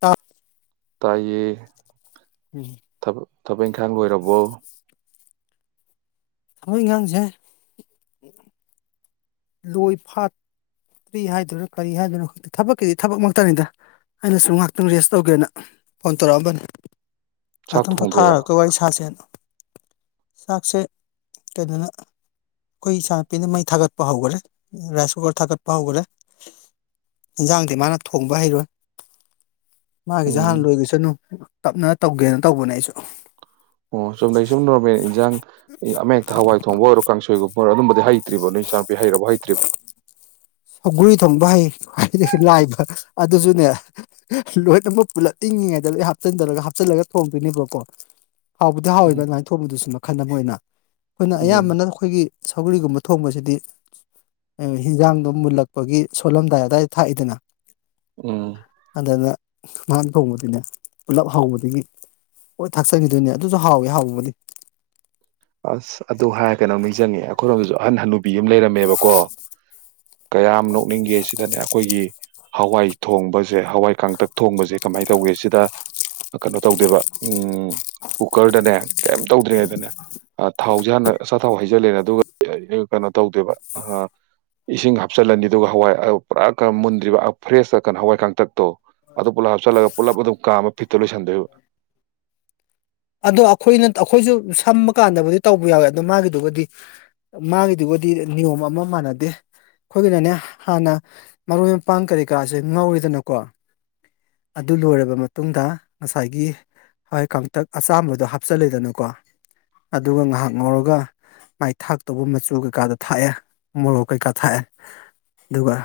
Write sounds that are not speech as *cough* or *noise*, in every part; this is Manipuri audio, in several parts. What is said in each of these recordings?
ꯇꯞ ꯇꯥꯏꯌꯦ ꯇꯕ ꯊꯕꯛ ꯏꯪꯈꯥꯡꯕ ꯑꯣꯏꯔꯕꯣ ꯊꯃꯣꯏ ꯉꯥꯡꯁꯦ ꯂꯣꯏ ꯐꯥꯠ ꯀꯔꯤ ꯍꯥꯏꯗꯣꯏꯅꯣ ꯀꯔꯤ ꯍꯥꯏꯗꯣꯏꯅꯣ ꯈ ꯊꯕꯛꯀꯤꯗꯤ ꯊꯕꯛ ꯃꯛꯇꯅꯤꯗ ꯑꯩꯅꯁꯨ ꯉꯥꯏꯍꯥꯛꯇꯪ ꯔꯦꯁ ꯇꯧꯒꯦꯅ ꯐꯣꯟ ꯇꯧꯔꯛꯑꯝꯕꯅꯤ ꯑꯗꯨ ꯆꯥꯛ ꯑꯗꯨꯝ ꯊꯣꯡꯗꯣꯏꯔꯥ ꯄꯣꯊꯥꯔꯒ ꯋꯥꯔꯤ ꯁꯥꯁꯦꯠꯅ ꯆꯥꯛꯁꯦ ꯀꯩꯩꯅꯣꯅ ꯑꯩꯈꯣꯏ ꯏꯆꯥ ꯅꯨꯨꯄꯤꯅ ꯃꯩ ꯊꯥꯒꯠꯄ ꯍꯧꯈꯠꯂꯦ ꯔꯥꯏꯁ ꯀꯨꯀꯔ ꯊꯥꯒꯠꯄ ꯄ ꯍꯧꯈ꯭ꯔꯦ ꯏꯟꯁꯥꯡꯗꯤ ꯃꯥꯅ ꯊꯣꯡꯕ ꯍꯩꯔꯣꯏ ꯎꯝ ꯃꯥꯒꯤꯁꯦꯍꯥꯟ ꯂꯣꯏꯗꯁꯅꯨ ꯇꯞꯅ ꯇꯧꯒꯦꯅ ꯇꯧꯕꯅꯦ ꯑꯩꯁꯨ ꯑꯣ ꯆꯨꯝꯅꯩ ꯁꯨꯝ ꯅꯣꯔꯃꯦꯜ ꯏꯟꯖꯥꯡ ꯍꯣꯏ ꯑꯗꯨꯝꯕꯗꯤ ꯍꯥꯏ ꯍꯩꯇ꯭ꯔꯤꯕꯣ ꯅ ꯏꯆꯥ ꯅꯨꯨꯄꯤ ꯍꯩꯔꯕ ꯍꯇ꯭ꯔꯤꯕ ꯁꯧꯒ꯭ꯔꯤ ꯊꯣꯡꯕ ꯍꯩ ꯈ꯭ꯋꯥꯏꯗꯒꯤ ꯂꯥꯏꯕ ꯑꯗꯨꯁꯨꯅꯦ ꯂꯣꯏꯅꯃꯛ ꯄꯨꯂꯠ ꯏꯉꯤꯉꯩꯗ ꯂꯣꯏ ꯍꯥꯞꯆꯤꯟꯔꯒ ꯍꯥꯞꯆꯜꯂꯒ ꯊꯣꯡꯗꯣꯏꯅꯦꯕꯀꯣ ꯍꯥꯎꯕꯗꯤ ꯍꯥꯎꯋꯦꯕ ꯎꯝ ꯑꯗꯨ ꯃꯥꯏ ꯊꯣꯡꯕꯗꯨꯁꯨꯃꯨꯛ ꯃꯈꯜ ꯑꯃ ꯑꯣꯏꯅ ꯑꯩꯈꯣꯏꯅ ꯎꯝ ꯑꯌꯥꯝꯕꯅ ꯑꯩꯈꯣꯏꯒꯤ ꯁꯧꯒꯔꯤꯒꯨꯝꯕ ꯊꯣꯡꯕꯁꯤꯗꯤ ꯍꯤꯟꯖꯥꯡꯗꯣ ꯃꯨꯜꯂꯛꯄꯒꯤ ꯁꯣꯜꯂꯝꯗꯥꯏ ꯑꯗꯥꯋꯥꯏꯗ ꯊꯥꯛꯏꯗꯅ ꯎꯝ ꯑꯗꯅ ꯉꯍꯥꯟ ꯊꯣꯡꯕꯗꯨꯅꯦ ꯄꯨꯂꯞ ꯍꯥꯎꯕꯗꯒꯤ ꯍꯣꯏ ꯊꯥꯛꯆꯟꯈꯤꯗꯣꯏꯅꯦ ꯑꯗꯨꯁꯨ ꯍꯥꯎꯋꯦ ꯍꯥꯎꯕꯗꯤ ꯆꯅꯤꯡꯉ ꯑꯩꯈꯣꯔꫭꯝꯒꯤꯁꯨ ꯑꯍꯟ ꯍꯅꯨ ꯄꯤ ꯑꯃ ꯂꯩꯔꯝꯃꯦꯕꯀꯣ ꯀꯌꯥꯝ ꯅꯣꯛꯅꯤꯡꯒꯦ ꯁꯤꯗꯅꯦ ꯑꯩꯈꯣꯏꯒꯤ ꯍꯋꯥꯏ ꯊꯣꯡꯕꯁꯦ ꯍꯋꯥꯏ ꯀꯥꯡꯇꯛ ꯊꯣꯡꯕꯁꯦ ꯀꯃꯥꯏꯅ ꯇꯧꯒꯦ ꯁꯤꯗ ꯀꯩꯅꯣ ꯇꯧꯗꯦꯕ ꯎꯝ ꯀꯨꯀꯔꯗꯅꯦ ꯀꯩꯝ ꯇꯧꯗ꯭ꯔꯦ ꯑꯗꯨꯅꯦ ꯊꯥꯎꯁꯦ ꯍꯥꯟꯅ ꯑꯆꯥ ꯊꯥꯎ ꯍꯩꯖꯤꯜꯂꯦꯅ ꯑꯗꯨꯒ ꯀꯩꯅꯣ ꯇꯧꯗꯦꯕ ꯏꯁꯤꯡ ꯍꯥꯞꯆꯤꯜꯂꯅꯤ ꯑꯗꯨꯒ ꯍꯋꯥꯏ ꯄꯨꯔꯥ ꯀ ꯃꯨꯟꯗ꯭ꯔꯤꯕ ꯐ꯭ꯔꯦꯁꯇ ꯀꯣ ꯍꯋꯥꯏ ꯀꯥꯡꯇꯛꯇꯣ ꯑꯗꯨ ꯄꯨꯂꯞ ꯍꯥꯞꯆꯤꯜꯂꯒ ꯄꯨꯂꯞ ꯑꯗꯨꯝ ꯀꯥꯃ ꯐꯤꯠꯇ ꯂꯣꯏꯁꯟꯗꯣꯏꯕ ꯑꯗꯣ ꯑꯩꯈꯣꯏꯅ ꯑꯩꯈꯣꯏꯁꯨ ꯁꯝꯕ ꯀꯥꯟꯗꯕꯨꯗꯤ ꯇꯧꯕ ꯌꯥꯎꯋꯦ ꯑꯗꯣ ꯃꯥꯒꯤꯗꯨꯒꯗꯤ ꯃꯥꯒꯤꯗꯨꯒꯗꯤ ꯅꯤꯌꯣꯝ ꯑꯃ ꯃꯥꯟꯅꯗꯦ ꯑꯩꯈꯣꯏꯒꯤꯅꯅꯦ ꯍꯥꯟꯅ ꯃꯔꯣꯏ ꯃꯄꯥꯡ ꯀꯔꯤ ꯀꯔꯥꯁꯦ ꯉꯧꯔꯤꯗꯅꯀꯣ ꯑꯗꯨ ꯂꯣꯏꯔꯕ ꯃꯇꯨꯡꯗ ꯉꯁꯥꯏꯒꯤ ꯍꯋꯥꯏ ꯀꯇꯛ ꯑꯆꯥꯝꯕꯗꯣ ꯍꯥꯞꯆꯤꯜꯂꯤꯦꯗꯅꯀꯣ ꯑꯗꯨꯒ ꯉꯥꯏꯍꯥꯛ ꯉꯧꯔꯒ ꯃꯥꯏ ꯊꯥꯛꯇꯧꯕ ꯃꯆꯨ ꯀꯩꯀꯥꯗ ꯊꯥꯛꯑꯦ ꯃꯣꯔꯣꯛ ꯀꯩꯀꯥ ꯊꯥꯛꯑꯦ ꯑꯗꯨꯒ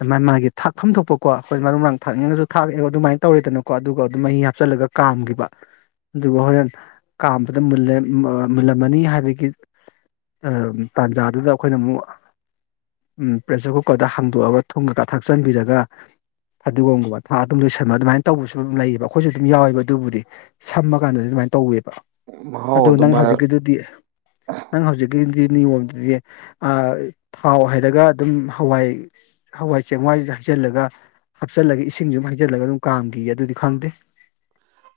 ꯑꯗꯨꯥꯏ ꯃꯥꯒꯤ ꯊꯥꯛ ꯈꯝꯗꯣꯛꯄꯀꯣ ꯑꯩꯈꯣꯏ ꯃꯔꯨ ꯃꯔꯥꯡ ꯊꯥꯛꯅꯤꯡꯉꯁꯨ ꯊꯥꯛꯑ ꯑꯗꯨꯃꯥꯏꯅ ꯇꯧꯔꯦꯗꯅꯀꯣ ꯑꯗꯨꯒ ꯑꯗꯨꯝ ꯃꯍꯤ ꯍꯥꯞꯆꯤꯜꯂꯒ ꯀꯥꯝꯈꯤꯕ ꯑꯗꯨꯒ ꯍꯣꯔꯦꯟ ꯀꯥꯝꯕꯗ ꯃꯨꯜꯂꯝꯃꯅꯤ ꯍꯥꯏꯕꯒꯤ ꯇꯥꯟꯖꯥꯗꯨꯗ ꯑꯩꯈꯣꯏꯅ ꯑꯃꯨꯛ ꯄ꯭ꯔꯦꯁꯔ ꯀꯨꯀꯔꯗ ꯍꯥꯡꯗꯣꯛꯑꯒ ꯊꯨꯝꯉꯒ ꯊꯛꯆꯟꯕꯤꯔꯒ ꯐꯗꯤꯒꯣꯝꯒꯨꯝꯕ ꯊꯥꯛ ꯑꯗꯨꯝ ꯂꯣꯏꯁꯟꯕ ꯑꯗꯨꯃꯥꯏꯅ ꯇꯧꯕꯁꯨ ꯑꯗꯨꯝ ꯂꯩꯌꯦꯕ ꯑꯩꯈꯣꯏꯁꯨ ꯑꯗꯨꯝ ꯌꯥꯎꯋꯦꯕ ꯑꯗꯨꯕꯨꯗꯤ ꯁꯝꯃ ꯀꯥꯟꯗꯗꯤ ꯑꯗꯨꯃꯥꯏꯅ ꯇꯧꯋꯦꯕ ꯃꯍꯥꯎ ꯑꯗꫭ ꯑꯗꯨꯝ ꯅꯪ ꯃꯥ ꯍꯧꯖꯤꯛꯀꯤꯗꯨꯗꯤ ꯅꯪ ꯍꯧꯖꯤꯛꯀꯤꯗꯤ ꯅꯤꯌꯣꯝꯗꯗꯤ ꯊꯥꯎ ꯍꯥꯏꯩꯔꯒ ꯑꯗꯨꯝ ꯍꯋꯥꯏ ꯍꯋꯥꯏ ꯆꯦꯡꯋꯥꯏ ꯍꯩꯖꯤꯜꯂꯒ ꯍꯥꯞꯆꯤꯜꯂꯒ ꯏꯁꯤꯡꯁꯨ ꯑꯗꯨꯝ ꯍꯩꯖꯤꯜꯂꯒ ꯑꯗꯨꯝ ꯀꯥꯝꯈꯤꯌꯦ ꯑꯗꯨꯗꯤ ꯈꯪꯗꯦ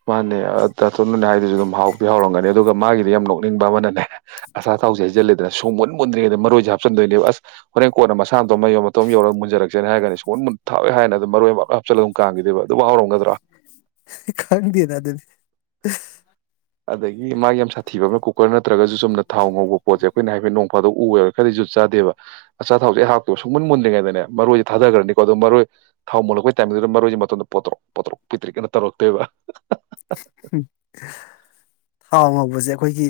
ꯃꯥꯅꯦ ꯇꯥꯊꯣꯟꯅꯅꯦ ꯍꯥꯏꯗꯨꯁꯨ ꯑꯗꯨꯝ ꯍꯥꯎꯗꯤ ꯍꯥꯎꯔꯝꯒꯅꯤ ꯑꯗꯨꯒ ꯃꯥꯒꯤꯗꯤ ꯌꯥꯝ ꯅꯣꯛꯅꯤꯡꯕ ꯑꯃꯅꯅꯦ ꯑꯁꯥ ꯊꯥꯎꯁꯦ ꯍꯖꯤꯜꯜꯂꯤꯦꯗꯅ ꯁꯣ ꯃꯣꯟ ꯃꯨꯗ꯭ꯔꯤꯩꯗ ꯃꯔꯣꯏꯁꯦ ꯍꯥꯞꯆꯤꯟꯗꯣꯏꯅꯦꯕ ꯑꯁ ꯍꯣꯔꯦꯟ ꯀꯣꯟꯅ ꯃꯁꯥ ꯑꯃꯇꯣ ꯑꯃ ꯃꯌꯣ ꯃꯇꯣꯝ ꯌꯧꯔꯒ ꯃꯨꯟꯔꯛꯁꯦ ꯍꯥꯏꯔꯒꯅꯤ ꯁꯣꯃꯣꯟ ꯃꯨꯟ ꯊꯥꯎꯋꯦ ꯍꯥꯏꯅ ꯑꯗꯨꯝ ꯃꯔꯣꯏ ꯑꯃ ꯍꯥꯞꯆꯤꯂꯒ ꯑꯗꯨꯝ ꯀꯥꯡꯥꯡꯈꯤꯗꯦꯕ ꯑꯗꯨꯕꯨ ꯍꯥꯎꯔꯝꯒꯗ꯭ꯔꯥ ꯈꯪꯗꯦ ꯗꯦ ꯑꯗꯨꯗꯤ ꯑꯗꯒꯤ ꯃꯥꯒꯤ ꯌꯥꯝ ꯁꯥꯊꯤꯕ ꯑꯃ ꯀꯨꯀꯔ ꯅꯠꯇ꯭ꯔꯒꯁꯨ ꯆꯨꯝꯅ ꯊꯥꯎ ꯉꯧꯕ ꯄꯣꯠꯖꯦꯛ ꯑꯩꯈꯣꯏꯅ ꯍꯥꯏꯐꯦ ꯅꯣꯡ ꯐꯥꯗ ꯎꯋꯦꯕ ꯈꯔꯗꯤ ꯨꯠ ꯆꯥꯗꯦꯕ ꯑꯆꯥ ꯊꯥꯎꯁꯦ ꯑꯩ ꯍꯥꯞꯇꯦ ꯁꯨꯡꯃꯟ ꯃꯨꯟ꯭ꯔꯤꯉꯩꯗꯅꯦ ꯃꯔꯣꯏꯁꯦ ꯊꯥꯊꯈ꯭ꯔꯅꯤꯀꯣ ꯑꯗꯣ ꯃꯔꯣꯏ ꯊꯥꯎ ꯃꯨꯜꯂꯛꯄ ꯇꯥꯏꯃꯤꯗꯨꯗ ꯃꯔꯣꯏꯁꯦ ꯃꯇꯨꯡꯗ ꯄꯣꯇꯣꯔꯛ ꯄꯣꯇꯣꯔꯛ ꯄꯤꯇ꯭ꯛꯀꯅ ꯇꯧꯔꯛꯇꯣꯏꯕ ꯊꯥꯎ ꯉꯧꯕꯁꯦ ꯑꯩꯈꯣꯏꯒꯤ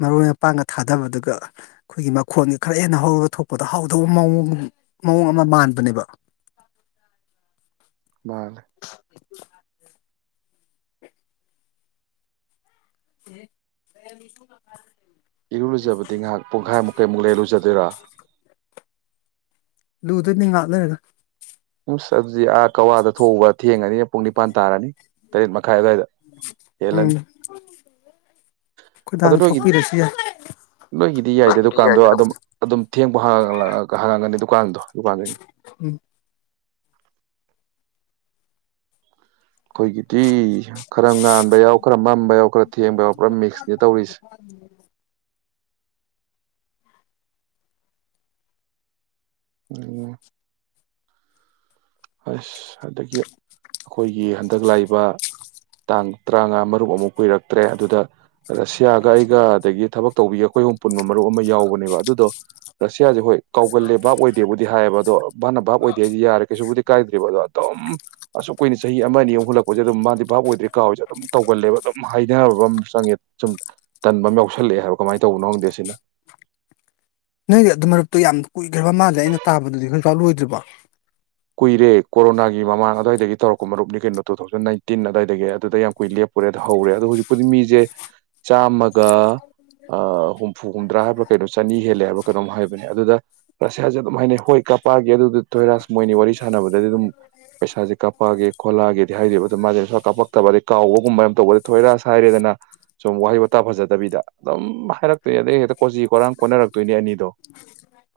ꯃꯔꯣꯏ ꯃꯄꯥꯡꯒ ꯊꯥꯗꯕꯗꯨꯒ ꯑꯩꯈꯣꯏꯒꯤ ꯃꯈꯣꯟꯒꯤ ꯈꯔ ꯍꯦꯟꯅ ꯍꯧꯔꯒ ꯊꯣꯛꯄꯗ ꯍꯥꯎꯗꯧꯕ ꯃꯑꯣꯡ ꯃꯑꯣꯡ ꯑꯃ ꯃꯥꯟꯕꯅꯦꯕ *unintelligible* *unintelligible* *unintelligible* ꯏꯔꯨ ꯂꯨꯖꯕꯗꯤ ꯉꯥꯏꯍꯥꯛ ꯄꯨꯡꯈꯥꯏꯃꯨꯛ ꯂꯩꯔ ꯂꯨꯖꯗꯣꯏꯔꫭ ꯂꯨꯗꯣꯏꯅꯦ ꯉꯥꯛ ꯂꯩꯔꯒ ꯏꯁ ꯆꯖꯤ ꯑꯥ ꯀꯋꯥꯗ ꯊꯣꯛꯣꯡꯎꯧꯕ ꯊꯦꯡꯉꯅꯤ ꯄꯨꯡ ꯅꯤꯄꯥꯟ ꯇꯥꯔꯅꯤ ꯇꯔꯦꯠ ꯃ ꯇꯪꯈꯥꯏ ꯑꯋꯥꯏꯗ ꯎꯝ ꯍꯦꯜꯂꯅꯤ ꯑꯩꯈꯣꯏ ꯑꯗꯣ ꯗꯥꯅ ꯅꯣꯏꯒꯤ ꯊꯣꯛꯄꯤꯔꯁꯨ ꯌꯥꯏ ꯅꯣꯏꯒꯤꯗꯤ ꯌꯥꯏꯗꯦ ꯗꯨꯀꯥꯟꯗꯣ ꯑꯗꯨꯝ ꯑꯗꯨꯝ ꯊꯦꯡꯕ ꯍꯥꯡꯉꯒꯅꯤ ꯗꯨꯀꯥꯟꯗꯣ ꯗꯨꯀꯥꯟꯩꯗꯣ ꯎꯝ ꯑꯩꯈꯣꯏꯒꯤꯗꯤ ꯈꯔ ꯉꯥꯟꯕ ꯌꯥꯎ ꯈꯔ ꯃꯝꯕ ꯌꯥꯎ ꯈꯔ ꯊꯦꯡꯕ ꯌꯥꯎ ꯄꯨꯔꯥ ꯃꯤꯛꯁꯅꯦ ꯇꯧꯔꯤꯁꯦ ꯎꯝ ꯑꯁ ꯑꯗꯒꯤ ꯑꯩꯈꯣꯏꯒꯤ ꯍꯟꯗꯛ ꯂꯥꯛꯏꯕ ꯇꯥꯡ ꯇꯔꯥꯉꯥ ꯃꯔꯨꯞ ꯑꯃꯨꯛ ꯀꯨꯏꯔꯛꯇ꯭ꯔꯦ ꯑꯗꯨꯗ ꯔꯁꯤꯌꯥꯒ ꯑꯩꯒ ꯑꯗꯒꯤ ꯊꯕꯛ ꯇꯧꯕꯤ ꯑꯩꯈꯣꯏꯒ ꯑꯄꯨꯟꯕ ꯃꯔꯨꯞ ꯑꯃ ꯌꯥꯎꯕꯅꯦꯕ ꯑꯗꯨꯗꯣ ꯔꯁꯤꯌꯥꯁꯦ ꯍꯣꯏ ꯀꯥꯎꯒꯜꯂꯦ ꯚꯥꯞ ꯑꯣꯏꯗꯦꯕꯨꯗꯤ ꯍꯥꯏꯌꯦꯕ ꯑꯗꯣ ꯚꯥꯅ ꯚꯥꯞ ꯑꯣꯏꯗꯦ ꯍꯥꯏꯦ ꯌꯥꯔꯦ ꯀꯩꯁꯨꯕꯨꯗꯤ ꯀꯥꯏꯗ꯭ꯔꯤꯕ ꯑꯗꯣ ꯑꯗꯨꯝ ꯑꯁꯨꯛ ꯀꯨꯏꯅ ꯆꯍꯤ ꯑꯃ ꯑꯅꯤ ꯑꯃꯨꯛ ꯍꯨꯜꯂꯛꯄꯁꯦ ꯑꯗꯨꯝ ꯃꯥꯗꯤ ꯚꯥꯞ ꯑꯣꯏꯗ꯭ꯔꯤ ꯀꯥꯎꯏꯁꯦ ꯑꯗꯨꯝ ꯇꯧꯒꯜꯂꯦꯕ ꯑꯗꯨꯝ ꯍꯥꯏꯅꯅꯕ ꯑꯃ ꯆꯪꯉꯦ ꯁꯨꯝ ꯇꯟꯕ ꯑꯃ ꯌꯥꯎꯁꯜꯂꯛꯑꯦ ꯍꯥꯏꯕ ꯀꯃꯥꯏꯅ ꯇꯧꯕꯅꯣ ꯈꯪꯗꯦ ꯁꯤꯅ ꯅꯣꯏꯒꯤ ꯑꯗꯨ ꯃꯔꯨꯞꯇꯣ ꯌꯥꯝ ꯀꯨꯏꯈ꯭ꯔꯕ ꯃꯥꯜꯂꯦ ꯑꯩꯅ ꯇꯥꯕꯗꯗꯤ ꯄꯥꯛ ꯂꯣꯏꯗ꯭ꯔꯤꯕꫭ ꯀꯨꯏꯔꯦ ꯀꯣꯔꯣꯅꯥꯒꯤ ꯃꯃꯥꯡ ꯑꯗꯨꯋꯥꯏꯗꯒꯤ ꯇꯧꯔꯛꯄ ꯃꯔꯨꯞꯅꯤ ꯀꯩꯅꯣ ꯇꯨ ꯊꯥꯎꯖꯟ ꯅꯥꯏꯟꯇꯤꯟ ꯑꯗꯨꯋꯥꯏꯗꯒꯤ ꯑꯗꯨꯗ ꯌꯥꯝ ꯀꯨꯏ ꯂꯦꯞꯄꯨꯔꯦ ꯑꯗ ꯍꯧꯔꯦ ꯑꯗꯣ ꯍꯧꯖꯤꯛꯄꯨꯗꯤ ꯃꯤꯁꯦ ꯆꯥꯝꯃꯒ ꯍꯨꯝꯐꯨ ꯍꯨꯝꯗ꯭ꯔꯥ ꯍꯥꯏꯕ꯭ꯔꯥ ꯀꯩꯅꯣ ꯆꯅꯤ ꯍꯦꯜꯂꯦ ꯍꯥꯏꯕ꯭ꯔ ꯀꯩꯅꯣꯝ ꯍꯥꯏꯕꯅꯦ ꯑꯗꯨꯗ ꯔꯁꯤꯌꯥꯁꯦ ꯑꯗꯨꯝ ꯍꯥꯏꯅꯩ ꯍꯣꯏ ꯀꯄꯥꯒꯤ ꯑꯗꯨꯗ ꯊꯣꯏꯔꯥꯁ ꯃꯣꯏꯅꯤ ꯋꯥꯔꯤ ꯁꯥꯟꯅꯕꯗꯗꯤ ꯑꯗꯨꯝ ꯄꯩꯁꯥꯁꯦ ꯀꯥꯄꯛꯀꯦ ꯈꯣꯠꯂꯛꯀꯦꯗꯤ ꯍꯥꯏꯗꯣꯏꯕ ꯑꯗꯨꯝ ꯃꯥꯁꯦ ꯄꯩꯁꯥ ꯀꯥꯞꯄꯛꯇꯕ ꯑꯗꯩ ꯀꯥꯎꯕꯒꯨꯝꯕ ꯇꯧꯕꯗꯤ ꯊꯣꯏꯔ ꯍꯥꯏꯔꯦꯗꯅ ꯁꯨꯝ ꯋꯥꯍꯩ ꯋꯥꯇꯥ ꯐꯖꯗꯕꯤꯗ ꯑꯗꯨꯝ ꯍꯥꯏꯔꯛꯇꯣꯏ ꯑꯗꯩ ꯍꯦꯛꯇ ꯀꯣꯆꯤ ꯀꯔꯥꯡ ꯀꯣꯟꯅꯔꯛꯇꯣꯏꯅꯦ ꯑꯅꯤꯗꯣ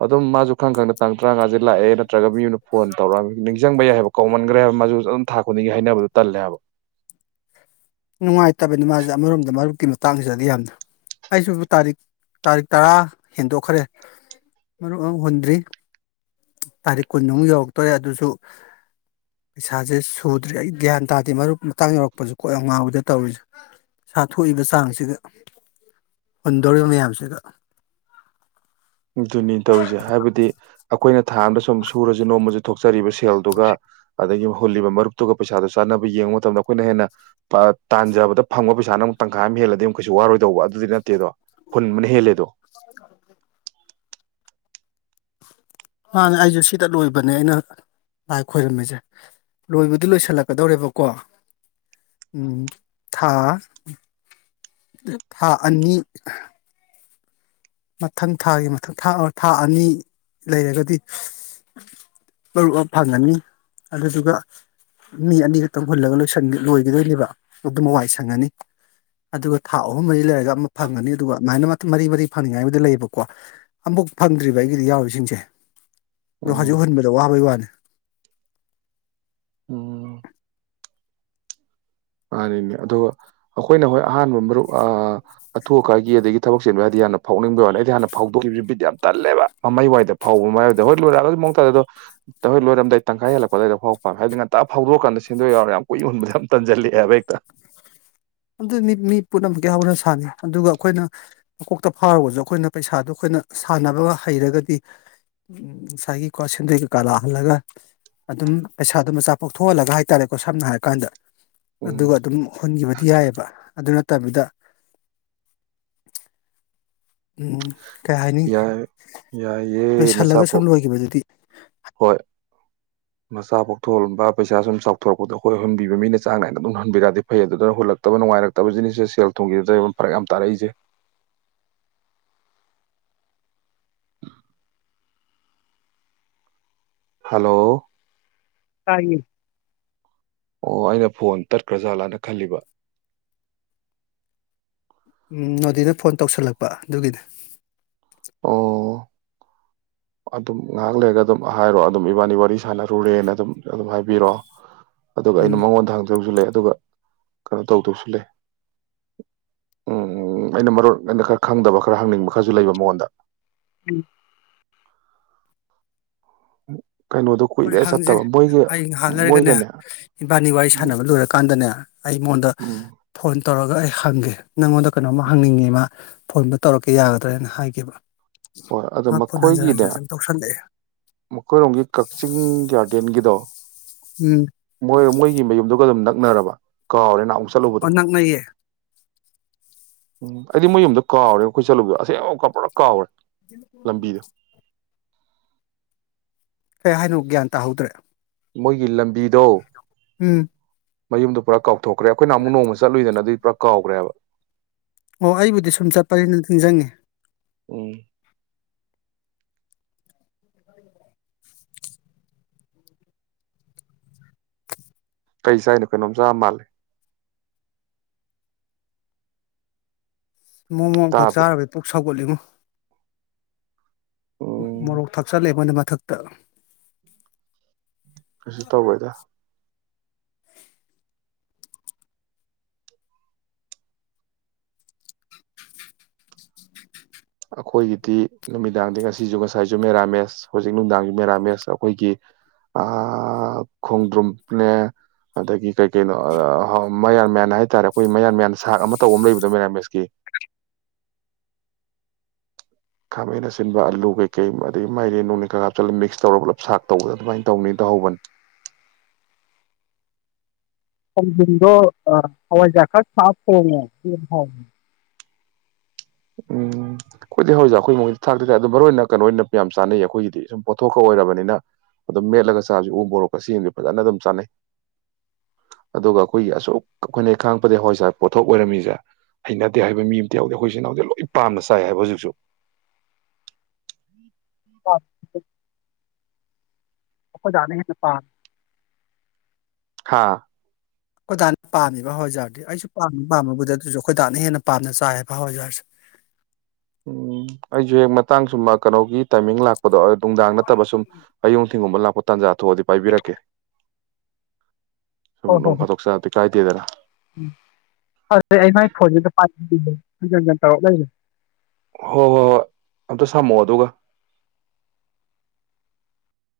ꯑꯗꯨꯝ ꯃꯥꯁꯨ ꯈꯪ ꯈꯪꯗ ꯇꯥꯡ ꯇꯔꯥꯉꯥꯁꯦ ꯂꯥꯛꯑꯦ ꯅꯠꯇ꯭ꯔꯒ ꯃꯤ ꯐꯣꯟ ꯇꯧꯔꯛꯑꯃꯤ ꯅꯤꯡꯁꯤꯡꯕ ꯌꯥꯏ ꯍꯥꯏꯕ ꯀꯧꯃꯟꯈ꯭ꯔꯦ ꯍꯥꯏꯕ ꯃꯥꯗꯨ ꯑꯗꯨꯝ ꯊꯥ ꯈꯨꯗꯤꯡꯒꯤ ꯍꯥꯏꯅꯕꯗꯨꯣ ꯇꯜꯂꯦ ꯍꯥꯏꯕ ꯅꯨꯡꯉꯥꯏꯇꯕꯅꯤ ꯃꯥꯁꯦ ꯑꯃꯔꯣꯝꯗ ꯃꯔꯨꯞꯀꯤ ꯃꯇꯥꯡꯁꯤꯗꯗꯤ ꯌꯥꯝꯅ ꯑꯩꯁꯨꯕꯨ ꯇꯥꯔꯤꯛ ꯇꯥꯔꯤꯛ ꯇꯔꯥ ꯍꯦꯟꯗꯣꯛꯈ꯭ꯔꯦ ꯃꯔꯨꯞ ꯑꯃꯛ ꯍꯨꯟꯗ꯭ꯔꯤ ꯇꯥꯔꯤꯛ ꯀꯨꯟꯃꯨꯛ ꯌꯧꯔꯛꯇꯣꯔꯦ ꯑꯗꯨꯁꯨ ꯄꯩꯁꯥꯁꯦ ꯁꯨꯗ꯭ꯔꯤ ꯑꯩ ꯒ꯭ꯌꯥꯟ ꯇꯥꯗꯦ ꯃꯔꯨꯞ ꯃꯇꯥꯡ ꯌꯧꯔꯛꯄꯁꯨ ꯀꯣꯏ ꯌꯥꯝ ꯉꯥꯎꯕꯗ ꯇꯧꯔꯤꯁꯦ ꯁꯥ ꯊꯣꯛꯏꯕ ꯆꯥꯡꯁꯤꯒ ꯍꯨꯟꯗꯧꯔꯤꯕ ꯃꯌꯥꯝꯁꯤꯒ ꯑꯗꯨꯅꯤ ꯇꯧꯔꯤꯁꯦ ꯍꯥꯏꯕꯗꯤ ꯑꯩꯈꯣꯏꯅ ꯊꯥꯝꯗ ꯁꯨꯝ ꯁꯨꯔꯁꯤ ꯅꯣꯡꯃꯦ ꯊꯣꯛꯆꯦ ꯠ ꯆꯔꯤꯕ ꯁꯦꯜꯗꯨꯒ ꯑꯗꯒꯤ ꯍꯨꯜꯂꯤꯕ ꯃꯔꯨꯞꯇꯨꯒ ꯄꯩꯁꯥꯗꯨ ꯆꯥꯟꯅꯕ ꯌꯦꯡꯕ ꯃꯇꯝꯗ ꯑꯩꯈꯣꯏꯅ ꯍꯦꯟꯅ ꯇꯥꯟꯖꯕꯗ ꯐꯪꯕ ꯄꯩꯁꯥꯅ ꯑꯃꯨꯛ ꯇꯪꯈꯥꯏ ꯑꯃ ꯍꯦꯜꯂꯗꯤ ꯑꯃꯛ ꯀꯩꯁꯨ ꯋꯥꯔꯣꯏꯗꯧꯕ ꯑꯗꯨꯗꯤ ꯅꯠꯇꯦꯗꯣ ꯍꯨꯟꯕꯅ ꯍꯦꯜꯂꯦꯗꯣ *unintelligible* ꯃꯥꯅꯦ ꯑꯩꯁꯨꯦ ꯁꯤꯗ ꯂꯣꯏꯕꯅꯦ ꯑꯩꯅ ꯂꯥꯏ ꯈꯣꯏꯔꯝꯃꯤꯁꯦ ꯂꯣꯏꯕꯗꯤ ꯂꯣꯏꯁꯤꯜꯂꯛꯀꯗꯧꯔꯦꯕꯀꯣ ꯎ ꯊꯥ ꯊꯥ ꯑꯅꯤ ꯃꯊꯪ ꯊꯥꯒꯤ ꯃꯊꯪ ꯊꯥ ꯊꯥ ꯑꯅꯤ ꯂꯩꯔꯒꯗꯤ ꯃꯔꯨ ꯑꯃ ꯐꯪꯉꯅꯤ ꯑꯗꯨꯗꯨꯒ ꯃꯤ ꯑꯅꯤ ꯈꯛꯇꯪ ꯍꯨꯜꯂꯒ ꯂꯣꯏꯒꯗꯣꯏꯅꯦꯕ ꯑꯗꯨꯝ ꯋꯥ ꯋꯥꯏ ꯁꯪꯉꯅꯤ ꯑꯗꯨꯒ ꯊꯥ ꯑꯍꯨꯝ ꯃꯔꯤ ꯂꯩꯔꯒ ꯑꯃ ꯐꯪꯒꯅꯤ ꯑꯗꯨꯒ ꯑꯗꯨꯃꯥꯏꯅ ꯃꯔꯤ ꯃꯔꯤ ꯐꯪꯅꯤꯉꯥꯏꯕꯗ ꯂꯩꯌꯦꯕꯀꯣ ꯑꯃꯨꯐꯛ ꯐꯪꯗ꯭ꯔꯤꯕ ꯑꯩꯒꯤꯗꯤ ꯌꯥꯎꯔꯤꯁꯤꯡꯁꯦ ꯑꯗꯣ ꯎꯝ ꯍꯧꯖꯤꯛ ꯍꯨꯟꯕꯗ ꯋꯥꯕꯩ ꯋꯥꯅꯤ ꯎꯝ ꯃꯥꯅꯤꯅꯦ ꯑꯗꯨꯒ ꯑꯩꯈꯣꯏꯅ ꯍꯣꯏ ꯑꯍꯥꯟꯕ ꯃꯔꯨꯞ ꯑ ꯑꯊꯨ ꯑꯀꯥꯏꯒꯤ ꯑꯗꯒꯤ ꯊꯕꯛ ꯆꯦꯟꯕ ꯍꯥꯏꯗꯤ ꯍꯥꯟꯅ ꯐꯥꯎꯅꯤꯡꯕ ꯋꯥꯅꯤ ꯑꯩꯗꯤ ꯍꯥꯟꯅ ꯐꯥꯎꯗꯣꯛꯈꯤꯕꯁꯤ ꯕꯤꯠ ꯌꯥꯝ ꯇꯜꯦꯕ ꯃꯃꯩ ꯋꯥꯏꯗ ꯐꯥꯎꯕ ꯃꯥꯏꯗ ꯍꯣꯏ ꯂꯣꯏꯔꯛꯑꯒꯁꯨ ꯃꯨꯛ ꯇꯥꯗ ꯑꯗꯣ ꯍꯣꯏꯔꯝꯗꯥꯏ ꯇꯪꯈꯥꯏ ꯍꯂꯛꯄꯗꯏꯗ ꯐꯥꯎ ꯄꯥꯝ ꯍꯥꯏꯗꯤ ꯉꯥꯛꯇ ꯐꯥꯎꯗꯣꯛꯑꯀꯥꯟꯗ ꯁꯦꯟꯗꯣꯏ ꯌꯥꯎꯔ ꯌꯥꯝ ꯀꯨꯏ ꯌꯨꯟꯕꯗ ꯌꯥꯝ ꯇꯟꯁꯤꯜꯂꯤ ꯌꯥꯕꯩꯛꯇ ꯑꯗꯨ ꯃꯤ ꯃꯤ ꯄꯨꯝꯅꯃꯛꯀꯤ ꯍꯧꯅ ꯁꯥꯟꯅꯩ ꯑꯗꯨꯒ ꯑꯩꯈꯣꯏꯅ ꯃꯀꯣꯛꯇ ꯐꯥꯎꯔꯒꯁꯨ ꯑꯩꯈꯣꯏꯅ ꯄꯩꯁꯥꯗꯣ ꯑꯩꯈꯣꯏꯅ ꯁꯥꯟꯅꯕ ꯍꯩꯔꯒꯗꯤ ꯉꯁꯥꯏꯒꯤꯀꯣ ꯁꯦꯟꯗꯣꯏ ꯀꯩꯀꯥ ꯂꯥꯛꯍꯜꯂꯒ ꯑꯗꯨꯝ ꯄꯩꯁꯥꯗꯣ ꯃꯆꯥ ꯄꯣꯛꯊꯣꯛꯍꯜꯂꯒ ꯍꯥꯏꯇꯥꯔꯦꯀꯣ ꯁꯝꯅ ꯍꯥꯏꯔ ꯀꯥꯟꯗ ꯎꯝ ꯑꯗꯨꯒ ꯑꯗꯨꯝ ꯍꯨꯟꯈꯤꯕ ꯗꯤ ꯌꯥꯏꯑꯕ ꯑꯗꯨꯅ ꯇꯕꯤꯗ ꯎꯝ ꯀꯩ ꯍꯥꯏꯅꯤ ꯌꯥꯏ ꯂꯣꯏ ꯌꯥꯏꯌꯦ ꯃꯆꯥ ꯁꯜꯂꯒ ꯄꯣꯛ ꯁꯨꯝ ꯂꯣꯏꯈꯤꯕꯗꯨꯗꯤ ꯍꯣꯏ ꯃꯆꯥ ꯄꯣꯛꯊꯣꯛꯍꯂꯝꯕ ꯄꯩꯁꯥ ꯁꯨꯝ ꯆꯥꯎꯊꯣꯔꯛꯄꯗꯣ ꯍꯣꯏ ꯍꯨꯍꯟꯕꯤꯕ ꯃꯤꯅ ꯆꯥꯡ ꯅꯥꯏꯅ ꯑꯗꯨꯝ ꯎ ꯍꯟꯕꯤꯔꯗꯤ ꯐꯩ ꯑꯗꯨꯅ ꯍꯨꯜꯂꯛꯇꯕ ꯅꯨꯡꯉꯥꯏꯔꯛꯇꯕ ꯖꯤꯅꯤꯁꯁꯦ ꯁꯦꯜ ꯊꯨꯝꯒꯤꯗꯨꯗ ꯐꯔꯛ ꯌꯥꯝ ꯇꯥꯔꯛꯏꯁꯦ ꯍꯜꯂꯣ ꯇꯥꯌꯦ ꯑꯣ ꯑꯩꯅ ꯐꯣꯟ ꯇꯠꯈ꯭ꯔꯥꯖꯥꯠꯂꯥꯅ ꯈꯜꯂꯤꯕ ꯎꯝ ꯅꯣꯗꯤꯅ ꯐꯣꯟ ꯇꯧꯁꯜꯂꯛꯄ ꯑꯗꯨꯒꯤꯅꯦ ꯑꯣ ꯑꯗꯨꯝ ꯉꯥꯏꯍꯥꯛ ꯂꯩꯔꯒ ꯑꯗꯨꯝ ꯍꯥꯏꯔꯣ ꯑꯗꯨꯝ ꯏꯕꯥꯅꯤ ꯋꯥꯔꯤ ꯁꯥꯟꯅꯔꯨꯔꯦꯅ ꯑꯗꯨꯝ ꯑꯗꯨꯝ ꯍꯥꯏꯕꯤꯔꯛꯑꯣ ꯑꯗꯨꯒ ꯑꯩꯅ ꯎꯝ ꯃꯉꯣꯟꯗ ꯍꯪꯗꯣꯏꯕꯁꯨ ꯂ ꯑꯗꯨꯒ ꯀꯩꯅꯣ ꯇꯧꯗꯣꯏꯁꯨ ꯂꯩ ꯎꯝ ꯑꯩꯅ ꯃꯔꯣꯟ ꯑꯩꯅ ꯈꯔ ꯈꯪꯗꯕ ꯈꯔ ꯍꯪꯅꯤꯡꯕ ꯈꯔꯁꯨ ꯂꯩꯕ ꯃꯉꯣꯟꯗ ꯎꯝ *inaudible* ꯍꯣꯏ ꯀꯨꯏꯔꯦ ꯍꯪꯖꯦ ꯆꯠꯇꯕ ꯃꯣꯏꯒꯤ ꯑꯩ ꯉꯍꯥꯛ ꯂꯩꯔꯒꯅꯦ ꯃꯣꯏꯒꯅꯦ ꯏꯕꯥꯅꯤ ꯋꯥꯔꯤ ꯁꯥꯟꯅꯕ ꯂꯣꯏꯔꯀꯥꯟꯗꯅꯦ ꯑꯩ ꯃꯉꯣꯟꯗ ꯎꯝ ꯐꯣꯟ ꯇꯧꯔꯒ ꯑꯩ ꯍꯪꯒꯦ ꯅꯉꯣꯟꯗ ꯀꯩꯅꯣꯝꯃ ꯍꯪꯅꯤꯡꯉꯤ ꯃꯥ ꯐꯣꯟꯗ ꯇꯧꯔꯛꯀꯦ ꯌꯥꯒꯗ꯭ꯔꯥꯅ ꯍꯥꯏꯒꯦꯕ ꯍꯣꯏ ꯑꯗꯣ ꯃꯥ ꯐꯣꯟ ꯍꯟꯖꯤꯟ ꯃꯈꯣꯏꯒꯤꯅꯦ ꯍꯟꯖꯤꯟ ꯁꯨꯝ ꯇꯧꯁꯜꯂꯛꯑꯦ ꯃꯈꯣꯏꯔꯣꯝꯒꯤ ꯀ ꯆꯤꯡ ꯒꯥꯔꯗꯦꯟꯒꯤꯗꯣ ꯎꯝ *unintelligible* ꯃꯩ ꯃꯌꯨꯝꯗꯨꯒ ꯑꯗꯨꯝ ꯅꯛꯅꯔꯕ ꯀꯥꯎꯔꯦ ꯅꯍꯥ ꯑꯣ ꯅꯛꯅꯩꯌꯦ ꯎꯝ ꯑꯩꯗꯤ ꯃꯣꯏ ꯌꯨꯝꯗ ꯀꯥꯎꯔꯦ ꯑꯩꯈꯣꯏ ꯆꯠꯂꯨꯕꯗꯣ ꯑꯁꯦꯡꯕ ꯑꯃꯨꯛꯀ ꯄꯨꯂꯞ ꯀꯥꯎꯔꯦ ꯂꯝꯕꯤꯗꯣ *unintelligible* ꯀꯩ ꯍꯥꯏꯅꯣ ꯒ꯭ꯌꯥꯟ ꯇꯥꯍꯧꯗ꯭ꯔꯦ ꯃꯣꯏꯒꯤ ꯂꯝꯕꯤꯗꯣ ꯎꯝ ꯃꯌꯨꯝꯗꯨ ꯄꯨꯔꯥ ꯀꯥꯎ ꯊꯣꯛꯈ꯭ꯔꯦ ꯑꯩꯈꯣꯏ ꯂꯨꯍꫭꯡꯕ ꯆꯠꯂꯨꯏꯗꯅ ꯑꯗꯨꯏ ꯄꯨꯔꯥ ꯀꯥꯎꯒ꯭ꯔꯦꯕ ꯑꯣ ꯑꯩꯕꯨꯗꯤ ꯁꯨꯝ ꯆꯠꯄꯅꯤꯅ ꯅꯤꯡꯖꯪꯉꯦ ꯎꯝ ꯀꯩ ꯆꯥꯏꯅꯣ ꯀꯩꯅꯣꯝꯆꯥ ꯃꯥꯂꯦ ꯃꯣꯃꯣ ꯑꯝꯈꯛ ꯇꯥꯕ꯭ꯔꯥ ꯆꯥꯔꯨꯕꯩ ꯄꯨꯛ ꯁꯧꯒꯠꯂꯤꯅꯦ ꯎꯝ ꯃꯣꯔꯣꯛ ꯊꯛꯆꯜꯂꯦ ꯕ *unintelligible* ꯊꯛꯇ ꯀꯩꯁꯨ ꯇꯧꯕꯣꯏꯗ ꯑꯩꯈꯣꯏꯒꯤꯗꯤ ꯅꯨꯃꯤꯗꯥꯡꯗꯤ ꯉꯁꯤꯁꯨ ꯉꯁꯥꯏꯁꯨ ꯃꯦꯔꯥꯃꯦꯁ ꯍꯧꯖꯤꯛ ꯅꯨꯡꯗꯥꯡꯒꯤ ꯃꯦꯔꯥꯃꯦꯁ ꯑꯩꯈꯣꯏꯒꯤ ꯈꯣꯡꯗ꯭ꯔꯨꯝꯅꯦ ꯑꯗꯒꯤ ꯀꯩ ꯀꯩꯅꯣ ꯃꯌꯥꯟ ꯃꯌꯥꯟ ꯍꯥꯏꯇꯥꯥꯔꯦ ꯑꯩꯈꯣꯏ ꯃꯌꯥꯟ ꯃꯌꯥꯟ ꯁꯥꯛ ꯑꯃ ꯇꯧꯕ ꯑꯃ ꯂꯩꯕꯗꯣ ꯃꯦꯔꯥꯃꯦꯁꯀꯤ ꯈꯥꯃꯩꯅ ꯑꯁꯤꯟꯕ ꯑꯂꯨ ꯀꯩꯀꯩ ꯑꯗꯒꯤ ꯃꯥꯏꯗꯤꯦ ꯅꯨꯡꯅꯤꯩ ꯀꯥ ꯍꯥꯞꯆꯤꯜꯂꯒ ꯃꯤꯛꯁ ꯇꯧꯔꯒ ꯄꯨꯂꯞ ꯁꯥꯛ ꯇꯧꯕꯗ ꯑꯗꯨꯃꯥꯏꯅ ꯇꯧꯅꯤ ꯇꯧꯍꯧꯕꯅꯤ ꯁꯗꯣ ꯍꯋꯥꯏꯖ ꯁꯥ ꯐ ꯎꯝ ꯑꯩꯈꯣꯏꯗꯤ ꯍꯧꯖꯤꯁ ꯑꯩꯈꯣꯏ ꯃꯈꯣꯏꯗꯤ ꯊꯥꯛꯇꯤ ꯊꯥꯛ ꯑꯗꯨ ꯃꯔꯨꯑꯣ ꯑꯣꯏꯅ ꯀꯩꯅꯣ ꯑꯣꯏꯅ ꯌꯥꯝ ꯆꯥꯅꯩꯌꯦ ꯑꯩꯈꯣꯏꯒꯤꯗꯤ ꯁꯨꯝ ꯄꯣꯠꯊꯣꯛꯀ ꯑꯣꯏꯔꯕꯅꯤꯅ ꯑꯗꯨꯝ ꯃꯦꯠꯂꯒ ꯆꯥꯕꯁꯤ ꯎ ꯄꯕꯣꯔꯣꯛꯀ ꯁꯤꯗꯤ ꯐꯖꯅ ꯑꯗꯨꯝ ꯆꯥꯅꯩ ꯑꯗꯨꯒ ꯑꯩꯈꯣꯏꯒꯤ ꯑꯁꯨꯛ ꯑꯩꯈꯣꯏꯅ ꯈꯥꯡꯉꯄꯗꯤ ꯍꯣꯏꯁ ꯄꯣꯠꯊꯣꯛ ꯑꯣꯏꯔꯝꯃꯤꯁꯦ ꯍꯩꯅꯗꯦ ꯍꯥꯏꯕ ꯃꯤ ꯑꯝꯇ ꯌꯥꯎꯗꯦ ꯑꯩ ꯁꯤꯅ ꯍꯧꯖꯤꯛ ꯂꯣꯏ ꯄꯥꯝꯅ ꯆꯥꯏ ꯍꯥꯏꯕ ꯍꯧꯖꯤꯛꯁꯨ ꯑ ꯑꯣꯣꯏꯖꯗꯒꯦ ꯅꯦꯄꯥꯜ ꯍꯥꯥ ꯑꯩꯈꯣꯏꯗꯥꯥꯛꯅ ꯄꯥꯝꯃꯤꯕ ꯍꯋꯥꯏꯖꯥꯎꯔꯗꯤ ꯑꯩꯁꯨ ꯄꯥꯝꯃꯤꯕ ꯄꯥꯝꯃꯕꯨꯗ ꯑꯗꯨꯁꯨ ꯑꯩꯈꯣꯏꯗꯥꯥꯛꯅ ꯍꯦꯟꯅ ꯄꯥꯝꯅ ꯆꯥꯏꯕ ꯍꯋꯥꯏꯖꯥꯔꯁꯦ ꯎꯝ ꯑꯩꯁꯨ ꯃ ꯍꯛꯇꯥꯡ ꯁꯨꯝꯕ ꯀꯩꯅꯣꯒꯤ ꯇꯥꯏꯃꯤꯡ ꯂꯥꯛꯄꯗꯣ ꯅꯨꯡꯗꯥꯡ ꯅꯠꯇꯕ ꯁꯨꯝ ꯍꯌꯣꯡ ꯊꯤꯡꯒꯨꯝꯕ ꯂꯥꯛꯄ ꯃꯇꯥꯟꯖꯥ ꯑꯊꯨꯑꯗꯤ ꯄꯥꯏꯕꯤꯔꯛꯀꯦ ꯁꯨꯝ ꯅꯣꯡ ꯐꯥꯗꯣꯛ ꯆꯥꯗꯤꯦ ꯀꯥꯏꯦ ꯦꯔꯥ ꯎ ꯍ ꯑꯩꯉ ꯐꯖ ꯇ ꯂꯩꯦ ꯍꯣ ꯍꯣ ꯍꯣ ꯑꯇ ꯁꯃꯨ ꯑꯗꯧꯒ